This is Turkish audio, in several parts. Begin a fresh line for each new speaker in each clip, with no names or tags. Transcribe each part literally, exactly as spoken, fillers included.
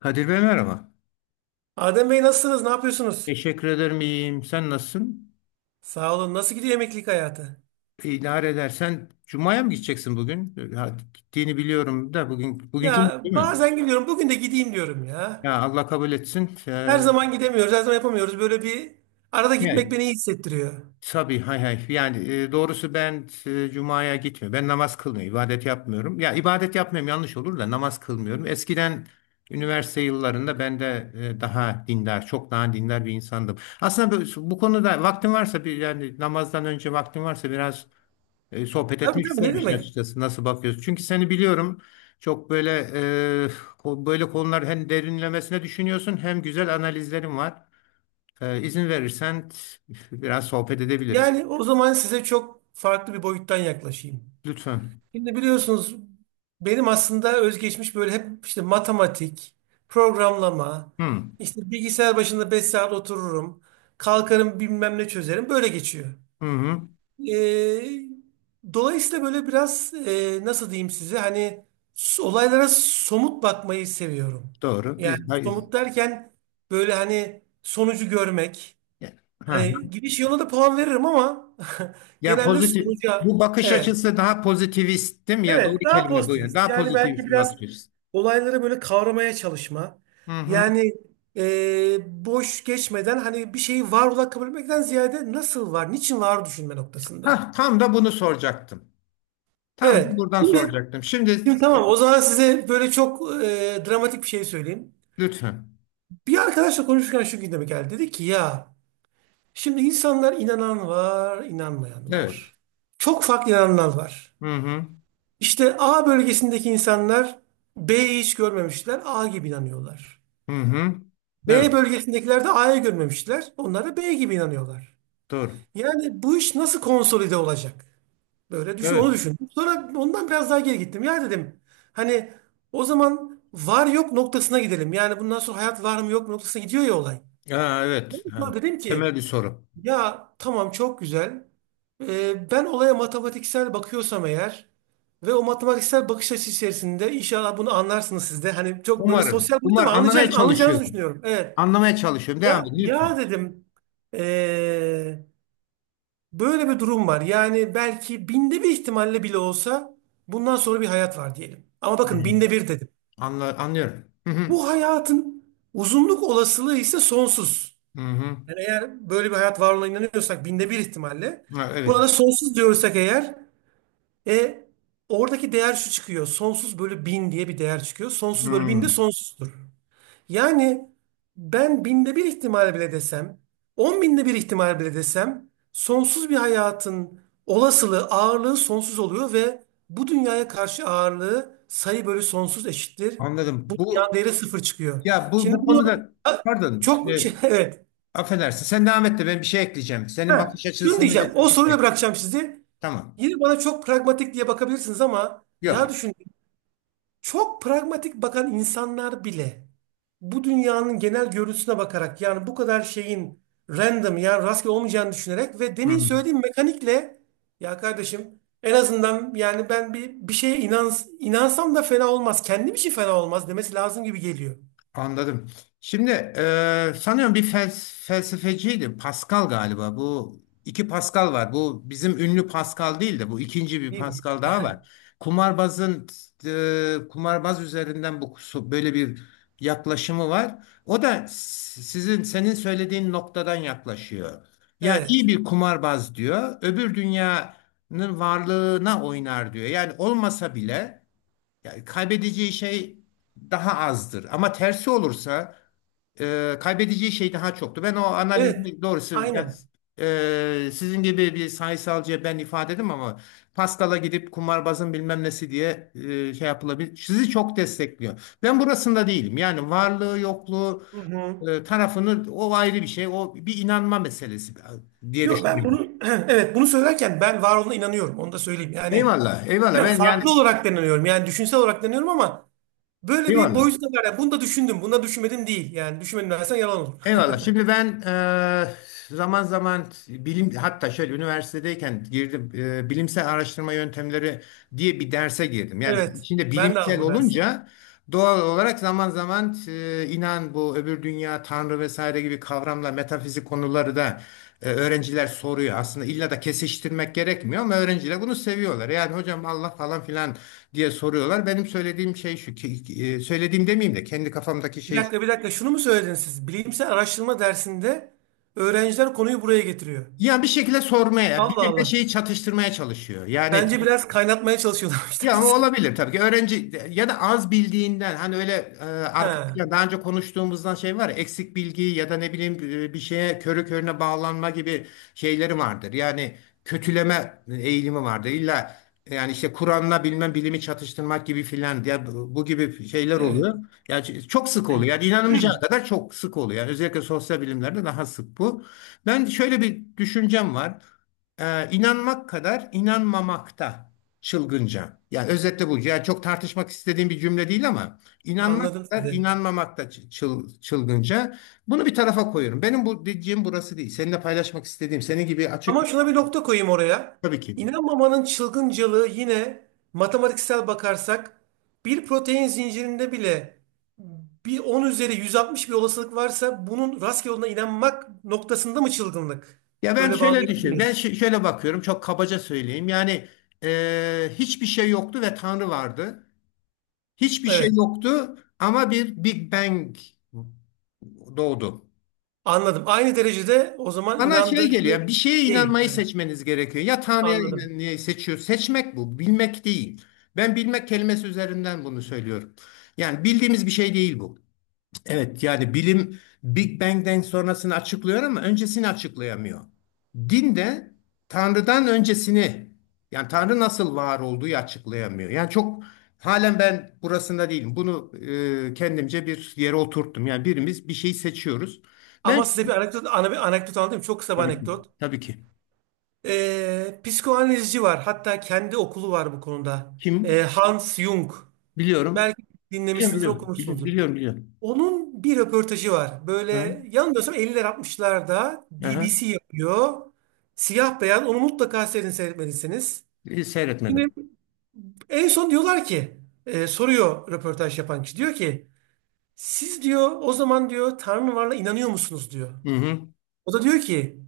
Kadir Bey merhaba.
Adem Bey nasılsınız? Ne yapıyorsunuz?
Teşekkür ederim iyiyim. Sen nasılsın?
Sağ olun. Nasıl gidiyor emeklilik hayatı?
İdare edersen Cuma'ya mı gideceksin bugün? Ha, gittiğini biliyorum da bugün bugün Cuma
Ya
değil mi?
bazen gidiyorum. Bugün de gideyim diyorum ya.
Ya Allah kabul etsin.
Her
Ee,
zaman gidemiyoruz. Her zaman yapamıyoruz. Böyle bir arada gitmek
yani,
beni iyi hissettiriyor.
tabii hay hay. Yani e, doğrusu ben e, Cuma'ya gitmiyorum. Ben namaz kılmıyorum. İbadet yapmıyorum. Ya ibadet yapmıyorum yanlış olur da namaz kılmıyorum. Eskiden üniversite yıllarında ben de e, daha dindar, çok daha dindar bir insandım. Aslında bu, bu konuda vaktin varsa bir yani namazdan önce vaktin varsa biraz e, sohbet
Tabii
etmek
tabii, ne
isterim işin
demek?
açıkçası. Nasıl bakıyorsun? Çünkü seni biliyorum. Çok böyle e, ko- böyle konular hem derinlemesine düşünüyorsun hem güzel analizlerin var. E, izin verirsen t- biraz sohbet edebiliriz.
Yani o zaman size çok farklı bir boyuttan yaklaşayım.
Lütfen.
Şimdi biliyorsunuz benim aslında özgeçmiş böyle hep işte matematik, programlama,
Hı.
işte bilgisayar başında beş saat otururum. Kalkarım bilmem ne çözerim. Böyle geçiyor.
Hı hı.
Ee, dolayısıyla böyle biraz e, nasıl diyeyim size hani s- olaylara somut bakmayı seviyorum.
Doğru.
Yani
Biz hayır.
somut derken böyle hani sonucu görmek.
Ya- Ha.
Hani gidiş yoluna da puan veririm ama
Yani
genelde
pozitif
sonuca
bu bakış
evet.
açısı daha pozitivist değil mi? Ya doğru
Evet daha
kelime bu. Yani.
pozitivist.
Daha
Yani belki
pozitivist bir
biraz
bakış açısı.
olayları böyle kavramaya çalışma.
Hı hı.
Yani e, boş geçmeden hani bir şeyi var olarak kabul etmekten ziyade nasıl var, niçin var düşünme noktasında.
Hah, tam da bunu soracaktım. Tam da
Evet.
buradan
Yine,
soracaktım. Şimdi
şimdi
e,
tamam, o zaman size böyle çok e, dramatik bir şey söyleyeyim.
lütfen.
Bir arkadaşla konuşurken şu gündeme geldi. Dedi ki ya şimdi insanlar inanan var, inanmayan
Evet.
var. Çok farklı inananlar var.
Hı hı.
İşte A bölgesindeki insanlar B'yi hiç görmemişler, A gibi inanıyorlar.
Hı hı. Evet.
B bölgesindekiler de A'yı görmemişler, onlar da B gibi inanıyorlar.
Doğru.
Yani bu iş nasıl konsolide olacak? Böyle düşün,
Evet.
onu düşündüm. Sonra ondan biraz daha geri gittim. Ya dedim, hani o zaman var yok noktasına gidelim. Yani bundan sonra hayat var mı yok mu noktasına gidiyor ya olay.
Ha,
Ben
evet.
de
Yani
sonra dedim
temel
ki
bir soru.
ya tamam, çok güzel. Ee, ben olaya matematiksel bakıyorsam eğer ve o matematiksel bakış açısı içerisinde inşallah bunu anlarsınız siz de. Hani çok böyle
Umarım.
sosyal boyutu,
Umar
ama
anlamaya
anlayacaksınız, anlayacağınızı
çalışıyorum.
düşünüyorum. Evet.
Anlamaya çalışıyorum. Devam
Ya,
edin
ya
lütfen.
dedim, ee, böyle bir durum var. Yani belki binde bir ihtimalle bile olsa bundan sonra bir hayat var diyelim. Ama
Hı
bakın,
hı.
binde bir dedim.
Anla, anlıyorum. Hı hı.
Bu hayatın uzunluk olasılığı ise sonsuz.
Hı hı.
Yani eğer böyle bir hayat var olduğuna inanıyorsak binde bir ihtimalle.
Ha, evet.
Buna da sonsuz diyorsak eğer, e, oradaki değer şu çıkıyor. Sonsuz bölü bin diye bir değer çıkıyor. Sonsuz bölü bin de
Hı.
sonsuzdur. Yani ben binde bir ihtimal bile desem, on binde bir ihtimal bile desem, sonsuz bir hayatın olasılığı, ağırlığı sonsuz oluyor ve bu dünyaya karşı ağırlığı sayı bölü sonsuz eşittir.
Anladım. Bu
Yan değeri sıfır çıkıyor.
ya bu
Şimdi
bu
bunu,
konuda,
ha,
pardon.
çok
E,
şey, evet.
affedersin. Sen devam et de ben bir şey ekleyeceğim. Senin
Ha,
bakış açını
şunu
seni
diyeceğim. O soruyla
destekleyecek.
bırakacağım sizi.
Tamam.
Yine bana çok pragmatik diye bakabilirsiniz ama ya
Yok.
düşün, çok pragmatik bakan insanlar bile bu dünyanın genel görüntüsüne bakarak, yani bu kadar şeyin random, yani rastgele olmayacağını düşünerek ve
Hı
demin
hı.
söylediğim mekanikle, ya kardeşim en azından, yani ben bir bir şeye inans inansam da fena olmaz. Kendim için fena olmaz demesi lazım gibi geliyor.
Anladım. Şimdi e, sanıyorum bir fels- felsefeciydi. Pascal galiba. Bu iki Pascal var. Bu bizim ünlü Pascal değil de bu ikinci bir
Değil mi?
Pascal daha var. Kumarbazın e, Kumarbaz üzerinden bu böyle bir yaklaşımı var. O da s- sizin senin söylediğin noktadan yaklaşıyor. Yani iyi
Evet.
bir kumarbaz diyor. Öbür dünyanın varlığına oynar diyor. Yani olmasa bile yani kaybedeceği şey daha azdır. Ama tersi olursa e, kaybedeceği şey daha çoktu. Ben o
Evet.
analizini doğrusu yani
Aynen.
e, sizin gibi bir sayısalcıya ben ifade edeyim ama Pascal'a gidip kumarbazın bilmem nesi diye e, şey yapılabilir. Sizi çok destekliyor. Ben burasında değilim. Yani varlığı yokluğu
Hı hı.
e, tarafını o ayrı bir şey. O bir inanma meselesi diye
Yo, ben
düşünüyorum.
bunu evet, bunu söylerken ben var olduğuna inanıyorum. Onu da söyleyeyim. Yani
Eyvallah, eyvallah.
ben
Ben yani
farklı olarak da inanıyorum. Yani düşünsel olarak da inanıyorum ama böyle bir
eyvallah.
boyutu da var. Yani bunu da düşündüm. Bunu da düşünmedim değil. Yani düşünmedim dersen yalan olur.
Eyvallah. Şimdi ben eee, zaman zaman bilim hatta şöyle üniversitedeyken girdim eee, bilimsel araştırma yöntemleri diye bir derse girdim. Yani
Evet.
içinde
Ben de aldım
bilimsel
o dersi.
olunca doğal olarak zaman zaman eee, inan bu öbür dünya, Tanrı vesaire gibi kavramla metafizik konuları da eee, öğrenciler soruyor. Aslında illa da kesiştirmek gerekmiyor ama öğrenciler bunu seviyorlar. Yani hocam Allah falan filan diye soruyorlar. Benim söylediğim şey şu ki eee, söylediğim demeyeyim de kendi kafamdaki
Bir
şey.
dakika, bir dakika. Şunu mu söylediniz siz? Bilimsel araştırma dersinde öğrenciler konuyu buraya getiriyor.
Yani bir şekilde sormaya,
Allah
birbirine
Allah.
şeyi çatıştırmaya çalışıyor. Yani
Bence biraz kaynatmaya çalışıyorlarmış
ya o
dersi.
olabilir tabii ki. Öğrenci ya da az bildiğinden hani öyle e, arka
Ha,
plan- daha önce konuştuğumuzdan şey var ya eksik bilgi ya da ne bileyim e, bir şeye körü körüne bağlanma gibi şeyleri vardır. Yani kötüleme eğilimi vardır. İlla yani işte Kur'an'la bilmem bilimi çatıştırmak gibi filan diye bu bu gibi şeyler
evet.
oluyor. Yani ç- çok sık oluyor. Yani inanamayacağı kadar çok sık oluyor. Yani özellikle sosyal bilimlerde daha sık bu. Ben şöyle bir düşüncem var. Ee, inanmak kadar inanmamakta. Çılgınca. Yani özetle bu. Yani çok tartışmak istediğim bir cümle değil ama inanmak
Anladım
da
sizi.
inanmamak da çı- çıl- çılgınca. Bunu bir tarafa koyuyorum. Benim bu dediğim burası değil. Seninle paylaşmak istediğim senin gibi açık
Ama şuna bir nokta koyayım oraya.
tabii ki.
İnanmamanın çılgıncalığı yine, matematiksel bakarsak, bir protein zincirinde bile bir on üzeri yüz altmış bir olasılık varsa bunun rastgele olduğuna inanmak noktasında mı çılgınlık?
Ya ben
Böyle
şöyle
bağlayabilir
düşün. Ben
miyiz?
şö- şöyle bakıyorum. Çok kabaca söyleyeyim. Yani e, hiçbir şey yoktu ve Tanrı vardı. Hiçbir şey
Evet,
yoktu ama bir Big Bang doğdu.
anladım. Aynı derecede o zaman
Bana şey
inandırıcı
geliyor, bir şeye
değil.
inanmayı
Evet,
seçmeniz gerekiyor. Ya Tanrı'ya
anladım.
inanmayı seçiyor. Seçmek bu, bilmek değil. Ben bilmek kelimesi üzerinden bunu söylüyorum. Yani bildiğimiz bir şey değil bu. Evet, yani bilim Big Bang'den sonrasını açıklıyor ama öncesini açıklayamıyor. Din de Tanrı'dan öncesini, yani Tanrı nasıl var olduğu açıklayamıyor. Yani çok halen ben burasında değilim. Bunu e, kendimce bir yere oturttum. Yani birimiz bir şeyi seçiyoruz. Ben
Ama size bir anekdot, ana bir anekdot anlatayım. Çok kısa bir
tabii ki,
anekdot.
tabii ki.
Ee, psikoanalizci var. Hatta kendi okulu var bu konuda. Ee,
Kim?
Hans Jung.
Biliyorum.
Belki
Biliyorum,
dinlemişsinizdir,
biliyorum. Biliyorum,
okumuşsunuzdur.
biliyorum. Biliyorum.
Onun bir röportajı var.
Hı.
Böyle yanılmıyorsam elliler altmışlarda
Aha.
B B C yapıyor. Siyah beyan onu mutlaka sizin seyretmelisiniz.
E,
Şimdi
Seyretmedim.
en son diyorlar ki, e, soruyor röportaj yapan kişi, diyor ki siz diyor, o zaman diyor, Tanrı varla inanıyor musunuz diyor.
Hı hı.
O da diyor ki,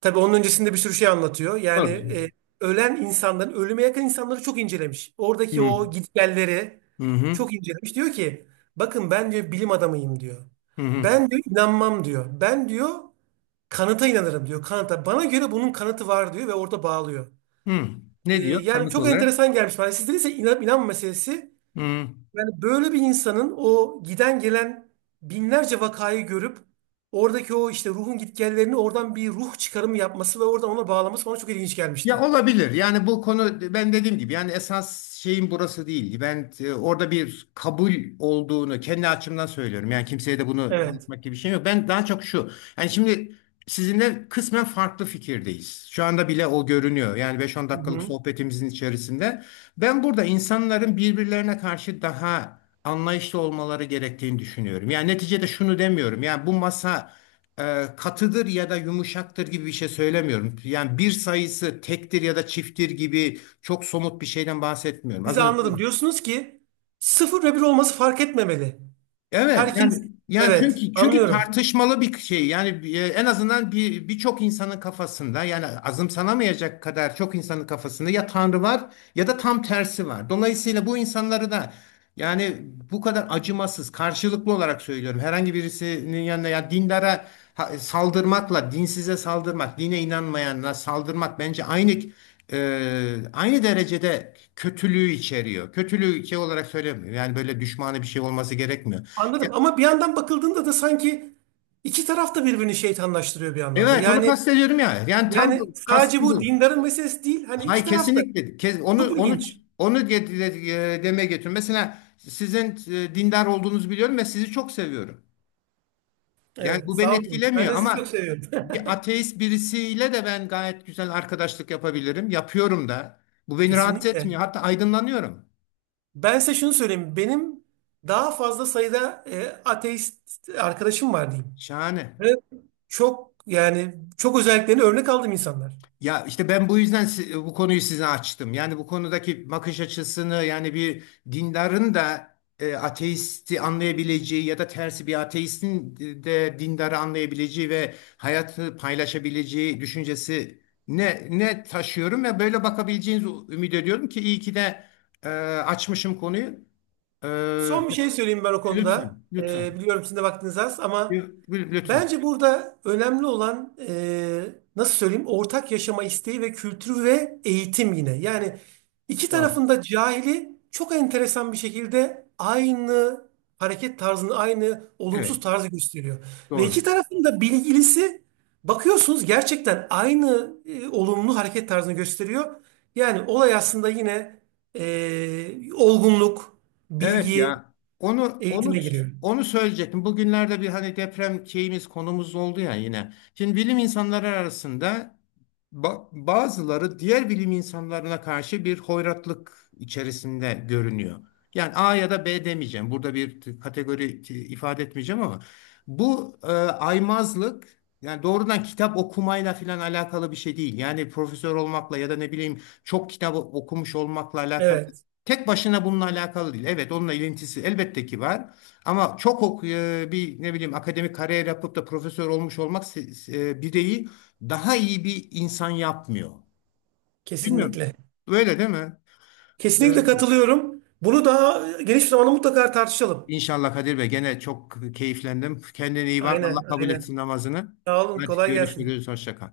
tabii onun öncesinde bir sürü şey anlatıyor. Yani
Doğru.
e, ölen insanların, ölüme yakın insanları çok incelemiş.
Hı
Oradaki
hı.
o gitgelleri
Hı hı.
çok incelemiş. Diyor ki bakın ben diyor bilim adamıyım diyor.
Hı hı.
Ben diyor inanmam diyor. Ben diyor kanıta inanırım diyor. Kanıta. Bana göre bunun kanıtı var diyor ve orada bağlıyor.
Hı.
E,
Ne diyor
yani
kanıt
çok
olarak?
enteresan gelmiş bana. Sizde ise inan, inanma meselesi,
Hı.
yani böyle bir insanın o giden gelen binlerce vakayı görüp oradaki o işte ruhun gitgellerini oradan bir ruh çıkarımı yapması ve oradan ona bağlaması bana çok ilginç
Ya
gelmişti.
olabilir. Yani bu konu ben dediğim gibi yani esas şeyin burası değil. Ben e, orada bir kabul olduğunu kendi açımdan söylüyorum. Yani kimseye de bunu
Evet.
anlatmak gibi bir şey yok. Ben daha çok şu. Yani şimdi sizinle kısmen farklı fikirdeyiz. Şu anda bile o görünüyor. Yani beş on dakikalık
Hı-hı.
sohbetimizin içerisinde. Ben burada insanların birbirlerine karşı daha anlayışlı olmaları gerektiğini düşünüyorum. Yani neticede şunu demiyorum. Yani bu masa e, katıdır ya da yumuşaktır gibi bir şey söylemiyorum. Yani bir sayısı tektir ya da çifttir gibi çok somut bir şeyden bahsetmiyorum. Az
Bizi
önce.
anladım. Diyorsunuz ki sıfır ve bir olması fark etmemeli.
Evet, yani
Herkes,
yani
evet,
çünkü çünkü
anlıyorum.
tartışmalı bir şey yani e, en azından bir birçok insanın kafasında yani azımsanamayacak kadar çok insanın kafasında ya Tanrı var ya da tam tersi var. Dolayısıyla bu insanları da yani bu kadar acımasız karşılıklı olarak söylüyorum herhangi birisinin yanına ya dindara ha- saldırmakla dinsize saldırmak dine inanmayana saldırmak bence aynı e, aynı derecede kötülüğü içeriyor. Kötülüğü şey olarak söylemiyorum. Yani böyle düşmanı bir şey olması gerekmiyor.
Anladım, ama bir yandan bakıldığında da sanki iki taraf da birbirini şeytanlaştırıyor bir anlamda.
Evet onu
Yani,
kastediyorum ya. Yani tam
yani
bu,
sadece
kastım
bu
bu.
dindarın meselesi değil. Hani iki
Hay,
taraf da
kesinlikle. Kes, onu
çok
onu
ilginç.
onu ge- de- e, demeye getiriyorum. Mesela sizin e, dindar olduğunuzu biliyorum ve sizi çok seviyorum. Yani
Evet,
bu beni
sağ olun. Ben
etkilemiyor
de sizi çok
ama
seviyorum.
bir ateist birisiyle de ben gayet güzel arkadaşlık yapabilirim. Yapıyorum da. Bu beni rahatsız
Kesinlikle.
etmiyor. Hatta aydınlanıyorum.
Ben size şunu söyleyeyim. Benim daha fazla sayıda e, ateist arkadaşım var diyeyim.
Şahane.
Ve çok, yani çok özelliklerini örnek aldığım insanlar.
Ya işte ben bu yüzden si- bu konuyu size açtım. Yani bu konudaki bakış açısını yani bir dindarın da e, ateisti anlayabileceği ya da tersi bir ateistin de dindarı anlayabileceği ve hayatı paylaşabileceği düşüncesi ne ne taşıyorum ve böyle bakabileceğinizi ümit ediyorum ki iyi ki de e, açmışım konuyu. E,
Son bir şey söyleyeyim ben o konuda.
Lütfen,
E,
lütfen.
biliyorum sizin de vaktiniz az, ama
Lü- lü- Lütfen.
bence burada önemli olan, e, nasıl söyleyeyim, ortak yaşama isteği ve kültürü ve eğitim, yine. Yani iki
Doğru.
tarafında cahili çok enteresan bir şekilde aynı hareket tarzını, aynı
Evet,
olumsuz tarzı gösteriyor. Ve iki
doğru.
tarafında bilgilisi, bakıyorsunuz, gerçekten aynı e, olumlu hareket tarzını gösteriyor. Yani olay aslında yine e, olgunluk,
Evet
bilgi,
ya. Onu onu
eğitime giriyor.
onu söyleyecektim. Bugünlerde bir hani deprem şeyimiz konumuz oldu ya yine. Şimdi bilim insanları arasında ba- bazıları diğer bilim insanlarına karşı bir hoyratlık içerisinde görünüyor. Yani A ya da B demeyeceğim. Burada bir t- kategori t- ifade etmeyeceğim ama bu e, aymazlık yani doğrudan kitap okumayla falan alakalı bir şey değil. Yani profesör olmakla ya da ne bileyim çok kitap okumuş olmakla alakalı.
Evet,
Tek başına bununla alakalı değil. Evet, onunla ilintisi elbette ki var. Ama çok ok e, bir ne bileyim akademik kariyer yapıp da profesör olmuş olmak se- e, bireyi daha iyi bir insan yapmıyor. Bilmiyorum.
kesinlikle.
Öyle değil mi?
Kesinlikle
Evet.
katılıyorum. Bunu daha geniş bir zamanda mutlaka tartışalım.
İnşallah Kadir Bey gene çok keyiflendim. Kendine iyi bak. Allah
Aynen,
kabul
aynen.
etsin namazını.
Sağ olun,
Hadi
kolay gelsin.
görüşürüz. Hoşça kal.